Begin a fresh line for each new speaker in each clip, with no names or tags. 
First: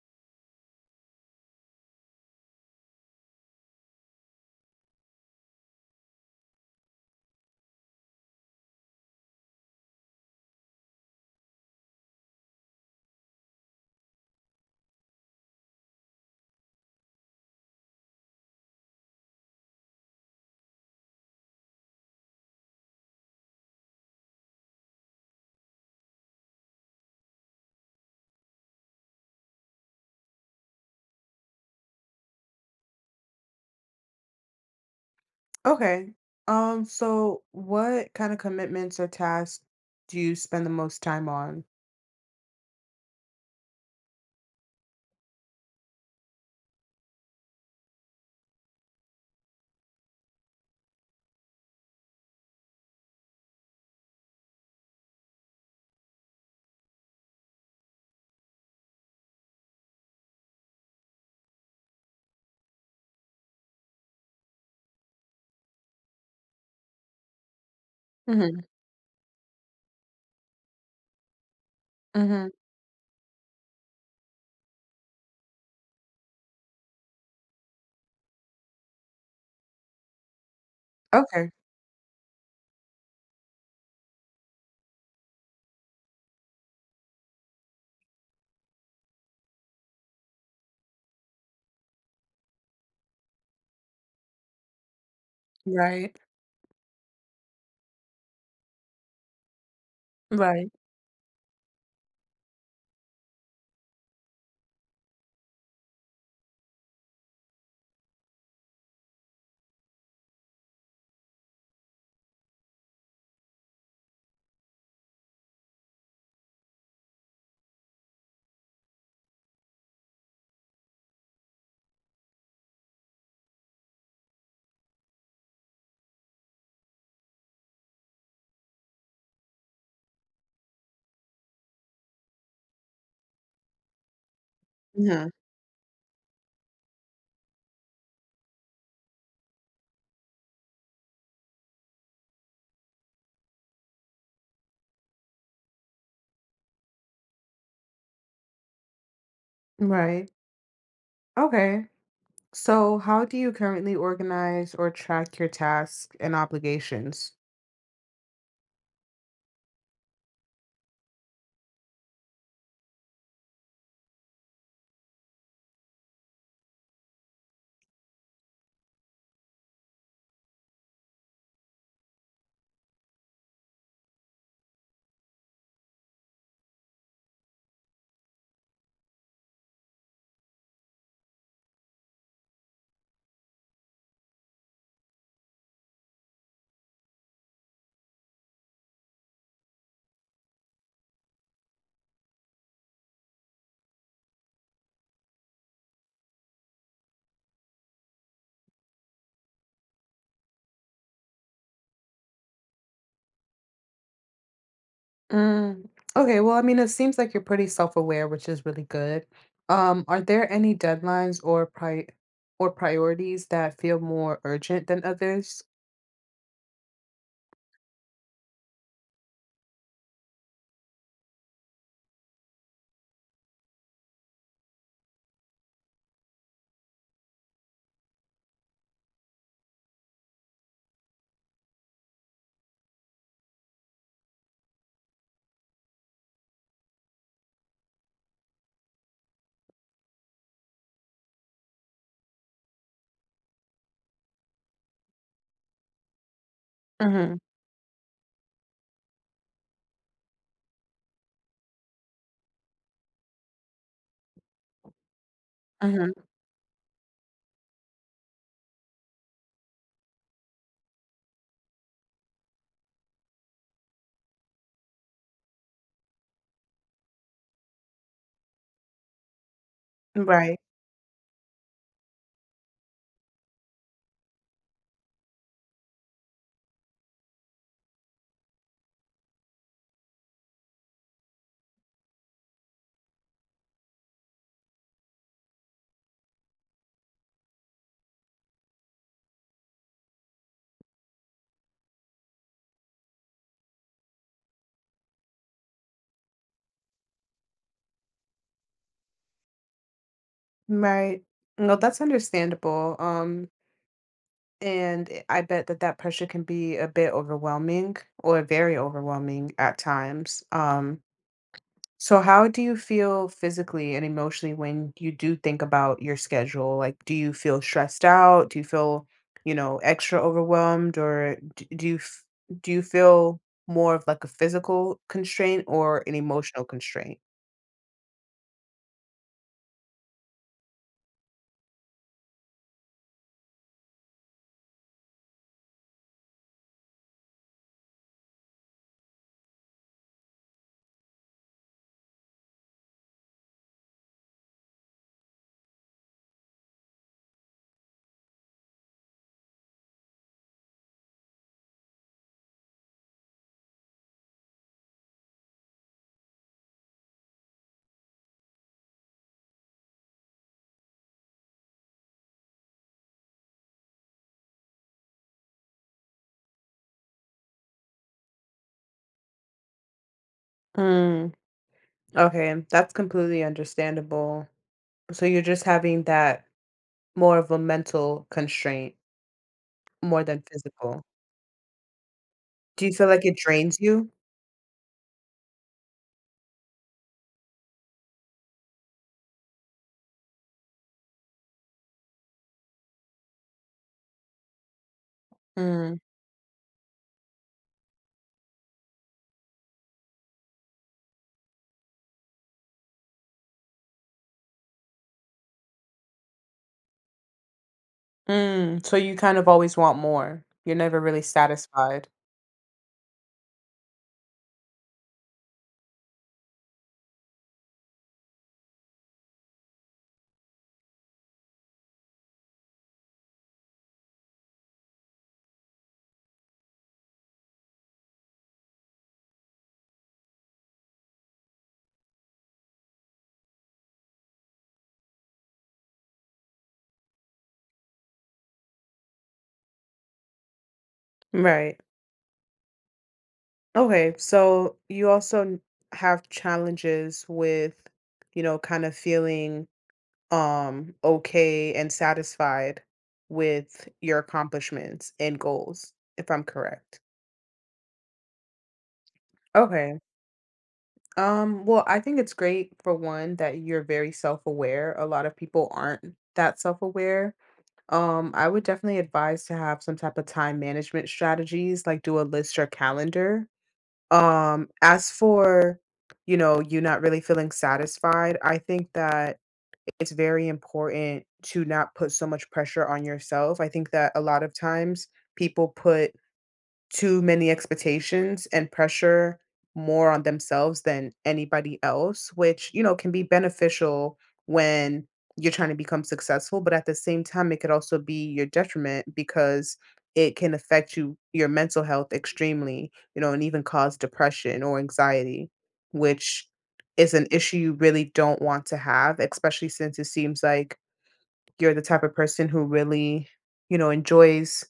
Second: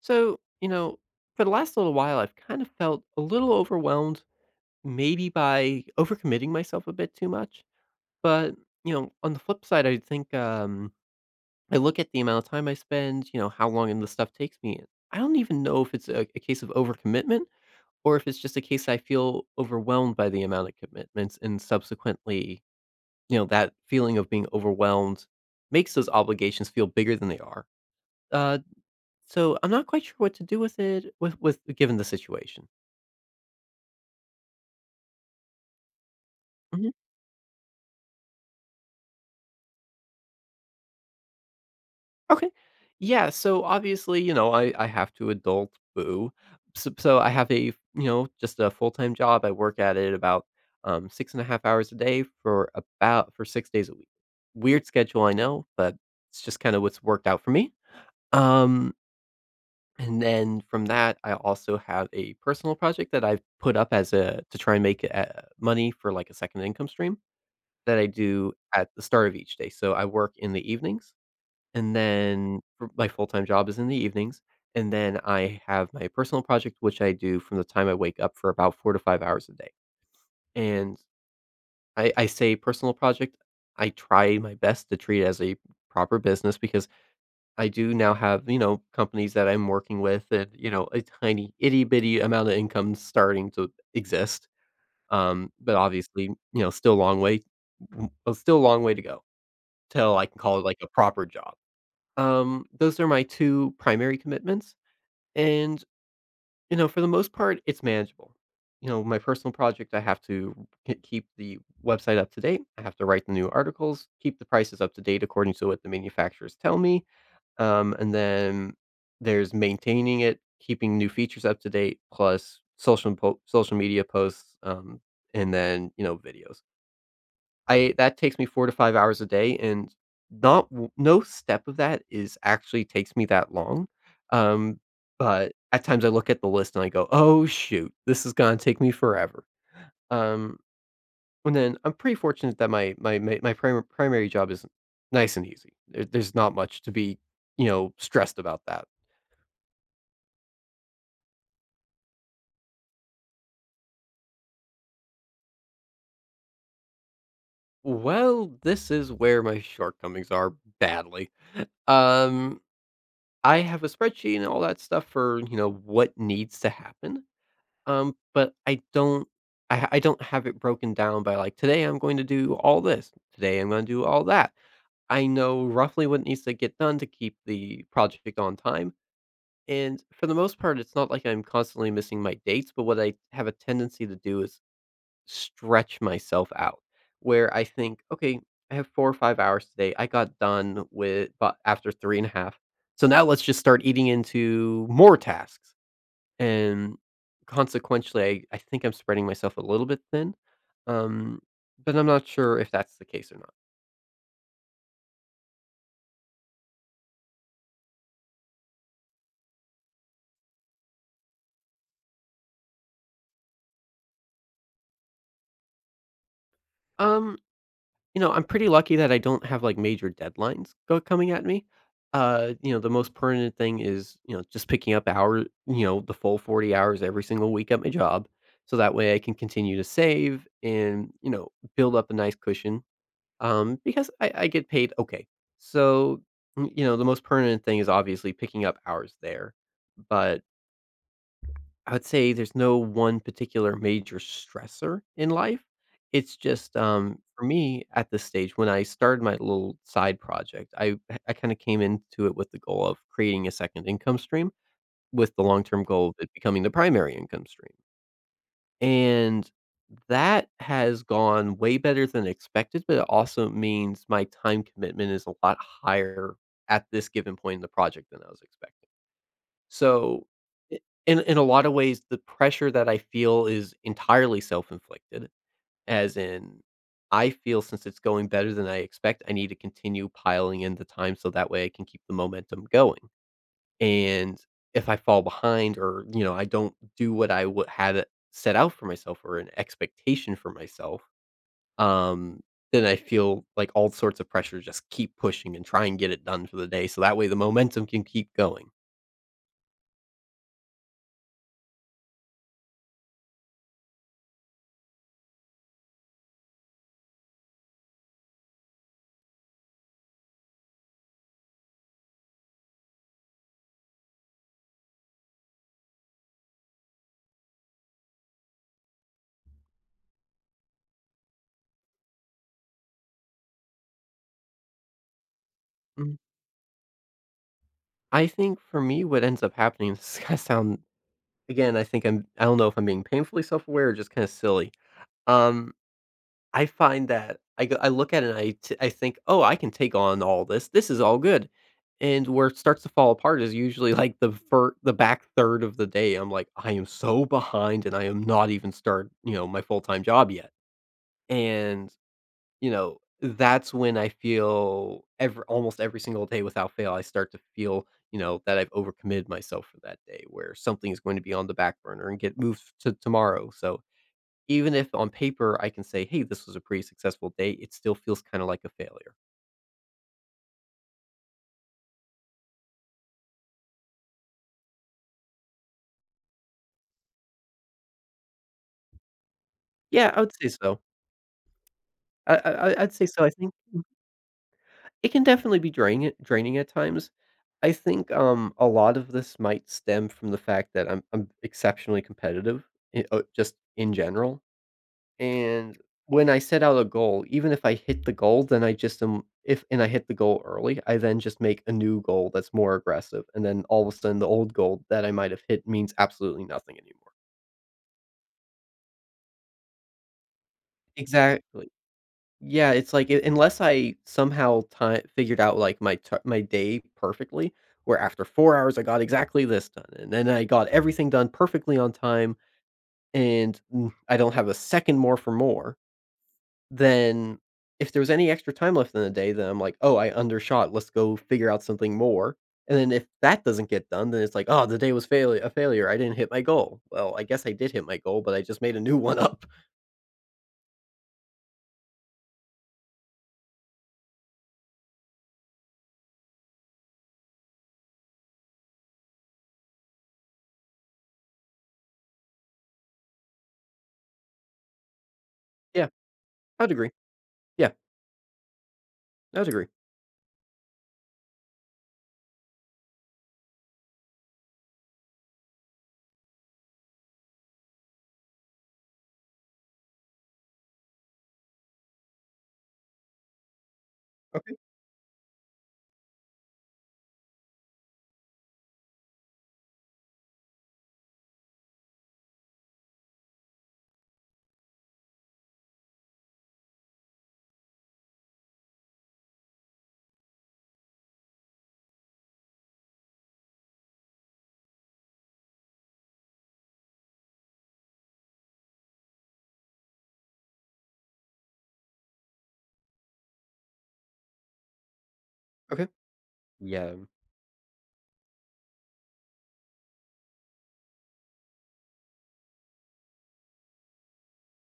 So, you know, for the last little while, I've kind of felt a little overwhelmed, maybe by overcommitting myself a bit too much. But, on the flip side, I think I look at the amount of time I spend, you know, how long and the stuff takes me. And I don't even know if it's a case of overcommitment, or if it's just a case I feel overwhelmed by the amount of commitments and subsequently, you know, that feeling of being overwhelmed makes those obligations feel bigger than they are. Uh, so I'm not quite sure what to do with it with given the situation.
Okay. Um,
Mhm.
so what kind of commitments or tasks do you spend the most time on?
Okay. Yeah, so obviously, you know, I have to adult boo. So I have a, you know, just a full-time job. I work at it about 6.5 hours a day for 6 days a week. Weird schedule, I know, but it's just kind of what's worked out for me. Um, and then from that, I also have a personal project that I've put up as a to try and make money for like a second income stream that I do
Mm-hmm.
at the start of each day. So I work in the evenings, and
Mm-hmm.
then for my full-time job is in the evenings, and then I have my personal project, which I do from the time I wake up for about 4 to 5 hours a day. And
Okay.
I say personal project, I try my best to treat it as a proper business because I do now have, you know, companies that I'm working with and, you know, a tiny itty bitty amount of income starting to exist. But
Right.
obviously, you know, still a long way w still a long way to go till I can call it,
Right.
like, a proper job. Those are my 2 primary commitments, and, you know, for the most part, it's manageable. You know, my personal project, I have to k keep the website up to date, I have to write the new articles, keep the prices up to date according to what the manufacturers tell me, and then there's maintaining it, keeping new features up to date, plus social media posts, and then, you know, videos. I that takes me 4 to 5 hours a day, and not w no step of that is actually takes me that long, um,
Mm-hmm.
but at times I look at the list and I go, "Oh, shoot. This is gonna take me forever." Um, and then I'm pretty fortunate that my prima primary job is nice and easy. There's not much to be, you know, stressed about that.
Right. Okay. So how do you currently organize or track your tasks and obligations?
Well, this is where my shortcomings are badly. Um, I have a spreadsheet and all that stuff for, you know, what needs to happen. But I don't have it broken down by, like, "Today I'm going to do all this. Today I'm gonna do all that." I know roughly what needs to get done to keep the project on time, and for the most part, it's not like I'm constantly missing my dates, but what I have a tendency to do is stretch myself out, where I think, "Okay, I have 4 or 5 hours today. I got done with but after 3.5, so now let's just start eating into more tasks." And consequentially, I think I'm spreading myself a little bit thin, um, but I'm not sure if that's the case or not.
Mm. Okay, well, I mean, it seems like you're pretty self-aware, which is really good. Are there any deadlines or pri or priorities that feel more urgent than others?
Um, you know, I'm pretty lucky that I don't have like major deadlines go coming at me. You know, the most permanent thing is, you know, just picking up hour, you know, the full 40 hours every single week at my job. So that way I can continue to save and, you know, build up a nice cushion because I get paid okay. So, you know, the most permanent thing is obviously picking up hours there. But I would say there's no one particular major stressor in life. It's just
Mm-hmm.
for me at this stage, when I started my little side project, I kind of came into it with the goal of creating a second income stream with the long term goal of
Mm-hmm.
it becoming the primary income stream. And that has gone way better than expected, but it also means my time commitment is a lot higher at this given point in the project than I was expecting. So
Right.
i- in a lot of ways, the pressure that I feel is entirely self-inflicted, as in I feel since it's going better than I expect, I need to continue piling in the time so that way I can keep the momentum going. And if I fall behind or, you know, I don't do what I would had it set out for myself or an expectation for myself, um, then I feel like all sorts of pressure just keep pushing and try and get it done for the day. So that way the momentum can keep going.
Right. No, that's understandable. I bet that that pressure can be a bit overwhelming or very overwhelming at times. So how do you feel physically and emotionally when you do think about your schedule? Like, do you feel stressed out? Do you feel, extra overwhelmed, or do you feel more of like a physical constraint or an
Mm,
emotional constraint?
I think for me, what ends up happening, this is gonna sound again, I think I don't know if I'm being painfully self aware or just kind of silly. Um, I find that I look at it and I think, "Oh, I can take on all this. This is all good." And where it starts to fall apart is usually, like, the back third of the day. I'm like, "I am so behind, and I am not even start you know, my full-time job yet." And, you know, that's when I feel every almost every single day without fail, I start to feel, you know, that I've overcommitted myself for that day, where something is going to be on the back burner and get moved to tomorrow. So even if on paper I can say, "Hey, this was a pretty successful day," it still feels kinda like a failure.
Mm, okay, that's completely understandable. So you're just having that more of a mental constraint
Yeah, I
more
would
than
say so.
physical. Do you
I'd say
feel
so.
like
I
it
think
drains you?
it can definitely be draining at times. I think, a lot of this might stem from the fact that I'm exceptionally competitive, I just in general, and
Mm,
when I set out a goal, even if I hit the goal, then I just am if and I hit the goal early, I then just make a new goal that's more aggressive, and then all of a sudden the old goal that I might have hit means absolutely nothing anymore.
mm, so you kind of always want more. You're never really
Exactly.
satisfied.
Yeah, it's like u unless I somehow ti figured out, like, my day perfectly, where after 4 hours, I got exactly this done, and then I got everything done perfectly on time, and I don't have a second more for more, then if there was any extra time left in the day, then I'm like, "Oh, I undershot. Let's go figure out something more." And then if that doesn't get done, then it's like, "Oh, the day was fail a failure. I didn't hit my goal." Well, I guess I did hit my goal, but I just made a new one up.
Right. Okay. So you also have challenges with, kind of feeling okay and satisfied with your accomplishments and
Yeah,
goals, if I'm
I would agree.
correct.
Yeah, I would agree.
Okay. Well, I think it's great for one that you're very self-aware. A lot of people aren't that self-aware. I would definitely advise to have some type of time management strategies, like do a list or calendar.
Okay,
Um, as for, you not really feeling satisfied, I think that it's very important to not put so much pressure on yourself. I think that a lot of times people put too many expectations and pressure more on themselves than anybody else, which, can be beneficial when you're trying to become successful, but at the same time it could also be your detriment because it can affect your mental health extremely, and even cause depression or anxiety,
okay.
which
Yeah.
is an issue you really don't want to have, especially since it seems like you're the type of person who really, enjoys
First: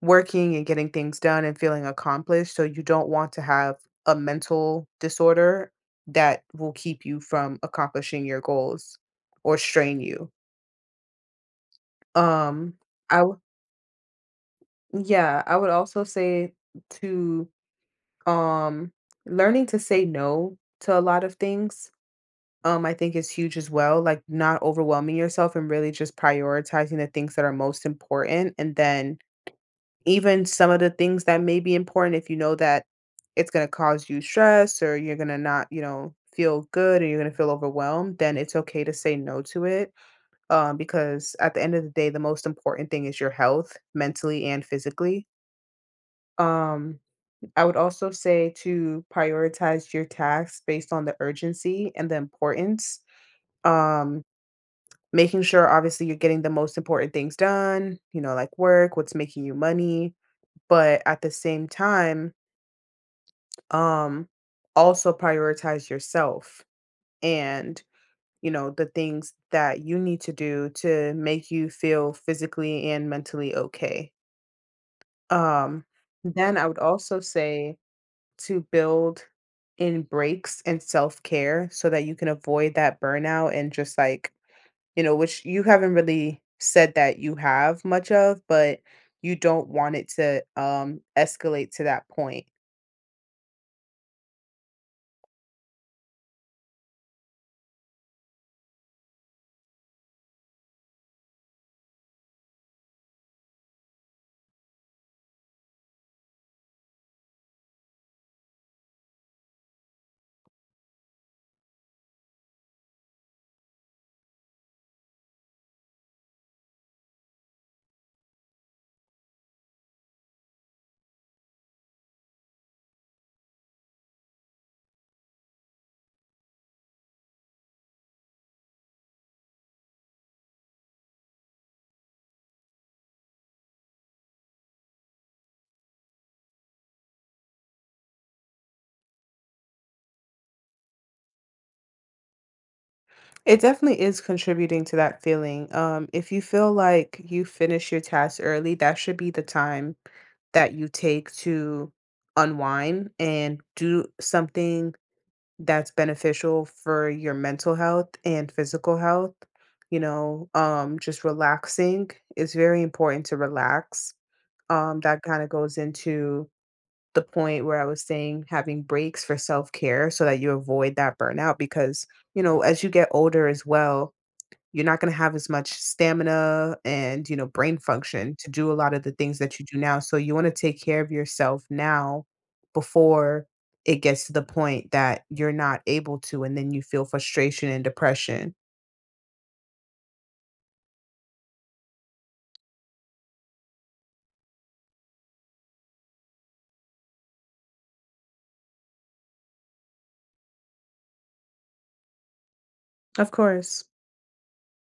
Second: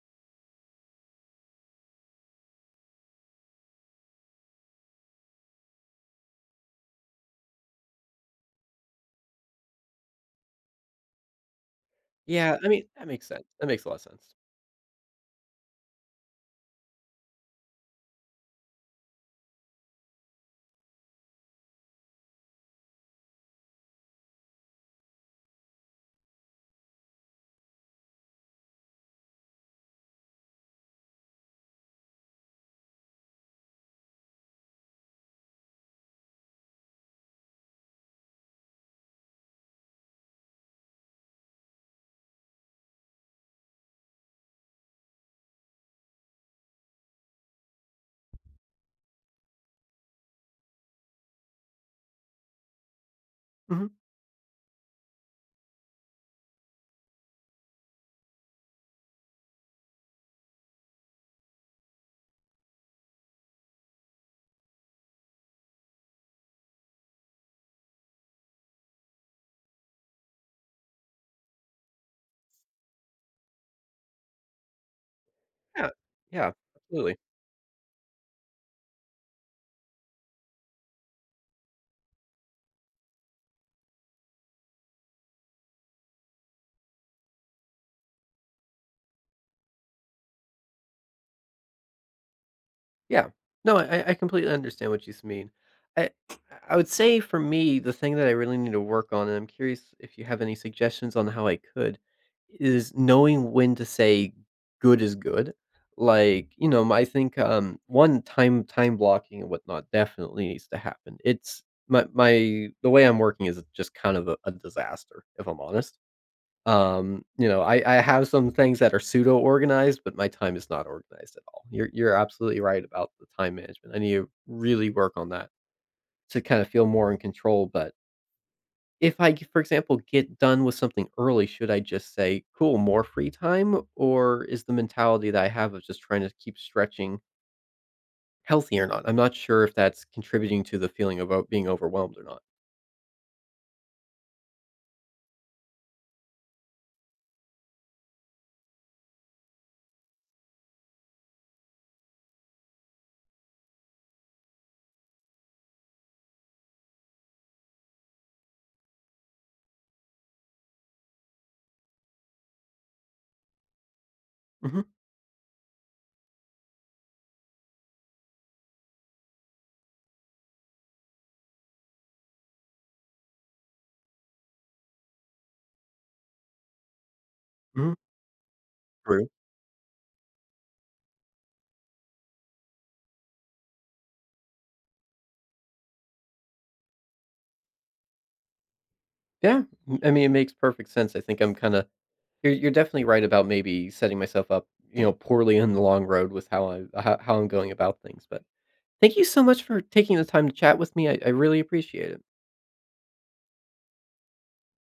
working and getting things done and feeling accomplished. So you don't want to have a mental disorder that will keep you from accomplishing your goals or strain you.
Yeah, I
Um
mean, that
I
makes
w-
sense. That makes a lot of sense.
yeah, I would also say to um learning to say no to a lot of things I think is huge as well, like not overwhelming yourself and really just prioritizing the things that are most important, and then even some of the things that may be important, if you know that it's gonna cause you stress or you're gonna not, you know, feel good or you're gonna feel overwhelmed, then it's okay to say no to it. Because at the end of the day, the most important thing is your health, mentally and physically. Um, I would also say to prioritize your tasks based on the urgency and the importance.
Mhm.
Um, Making sure obviously you're getting the most important things done, you know, like work, what's making you money, but at the same time, um also prioritize yourself and you know the things that you need to do to make you feel physically and mentally okay, um
Yeah. Yeah,
then I would
absolutely.
also say to build in breaks and self-care so that you can avoid that burnout, and just like, you know, which you haven't really said that you have much of, but you don't want it to escalate to that point.
Yeah. No, I completely understand what you s mean. I I would say for me, the thing that I really need to work on, and I'm curious if you have any suggestions on how I could, is knowing when to say good is good. Like, you know, I think, 1, time blocking and whatnot definitely needs to happen. It's my my the way I'm working is just kind of a disaster, if I'm honest. You know, I have some things that are pseudo-organized, but my time is not organized at all. You're absolutely right about the time management. I need to really work on that to kind of feel more in control, but if I, for example, get done with something early, should I just say, "Cool, more free time?" Or is the mentality that I have of just trying to keep stretching healthy or not? I'm not sure if that's contributing to the feeling of o being overwhelmed or not.
It definitely is contributing to that feeling. If you feel like you finish your task early, that should be the time that you take to unwind and do something that's beneficial for your mental health and physical health. You know, just relaxing. It's very important to relax.
Mhm,
That kind of goes into the point where I was saying having breaks for self care so that you avoid that burnout, because, you know, as you get older as well, you're not gonna have as much stamina and, you know, brain
mhm,
function to do a lot of the
true.
things that you do now, so you wanna take care of yourself now before it gets to the point that you're not able to, and then you feel frustration and depression.
Yeah, m I mean, it makes perfect sense. I think I'm kinda you're definitely right about maybe setting myself up, you know, poorly in the long road with how I'm going about things, but thank you so much for taking the time to chat with me. I really appreciate it.
Of course.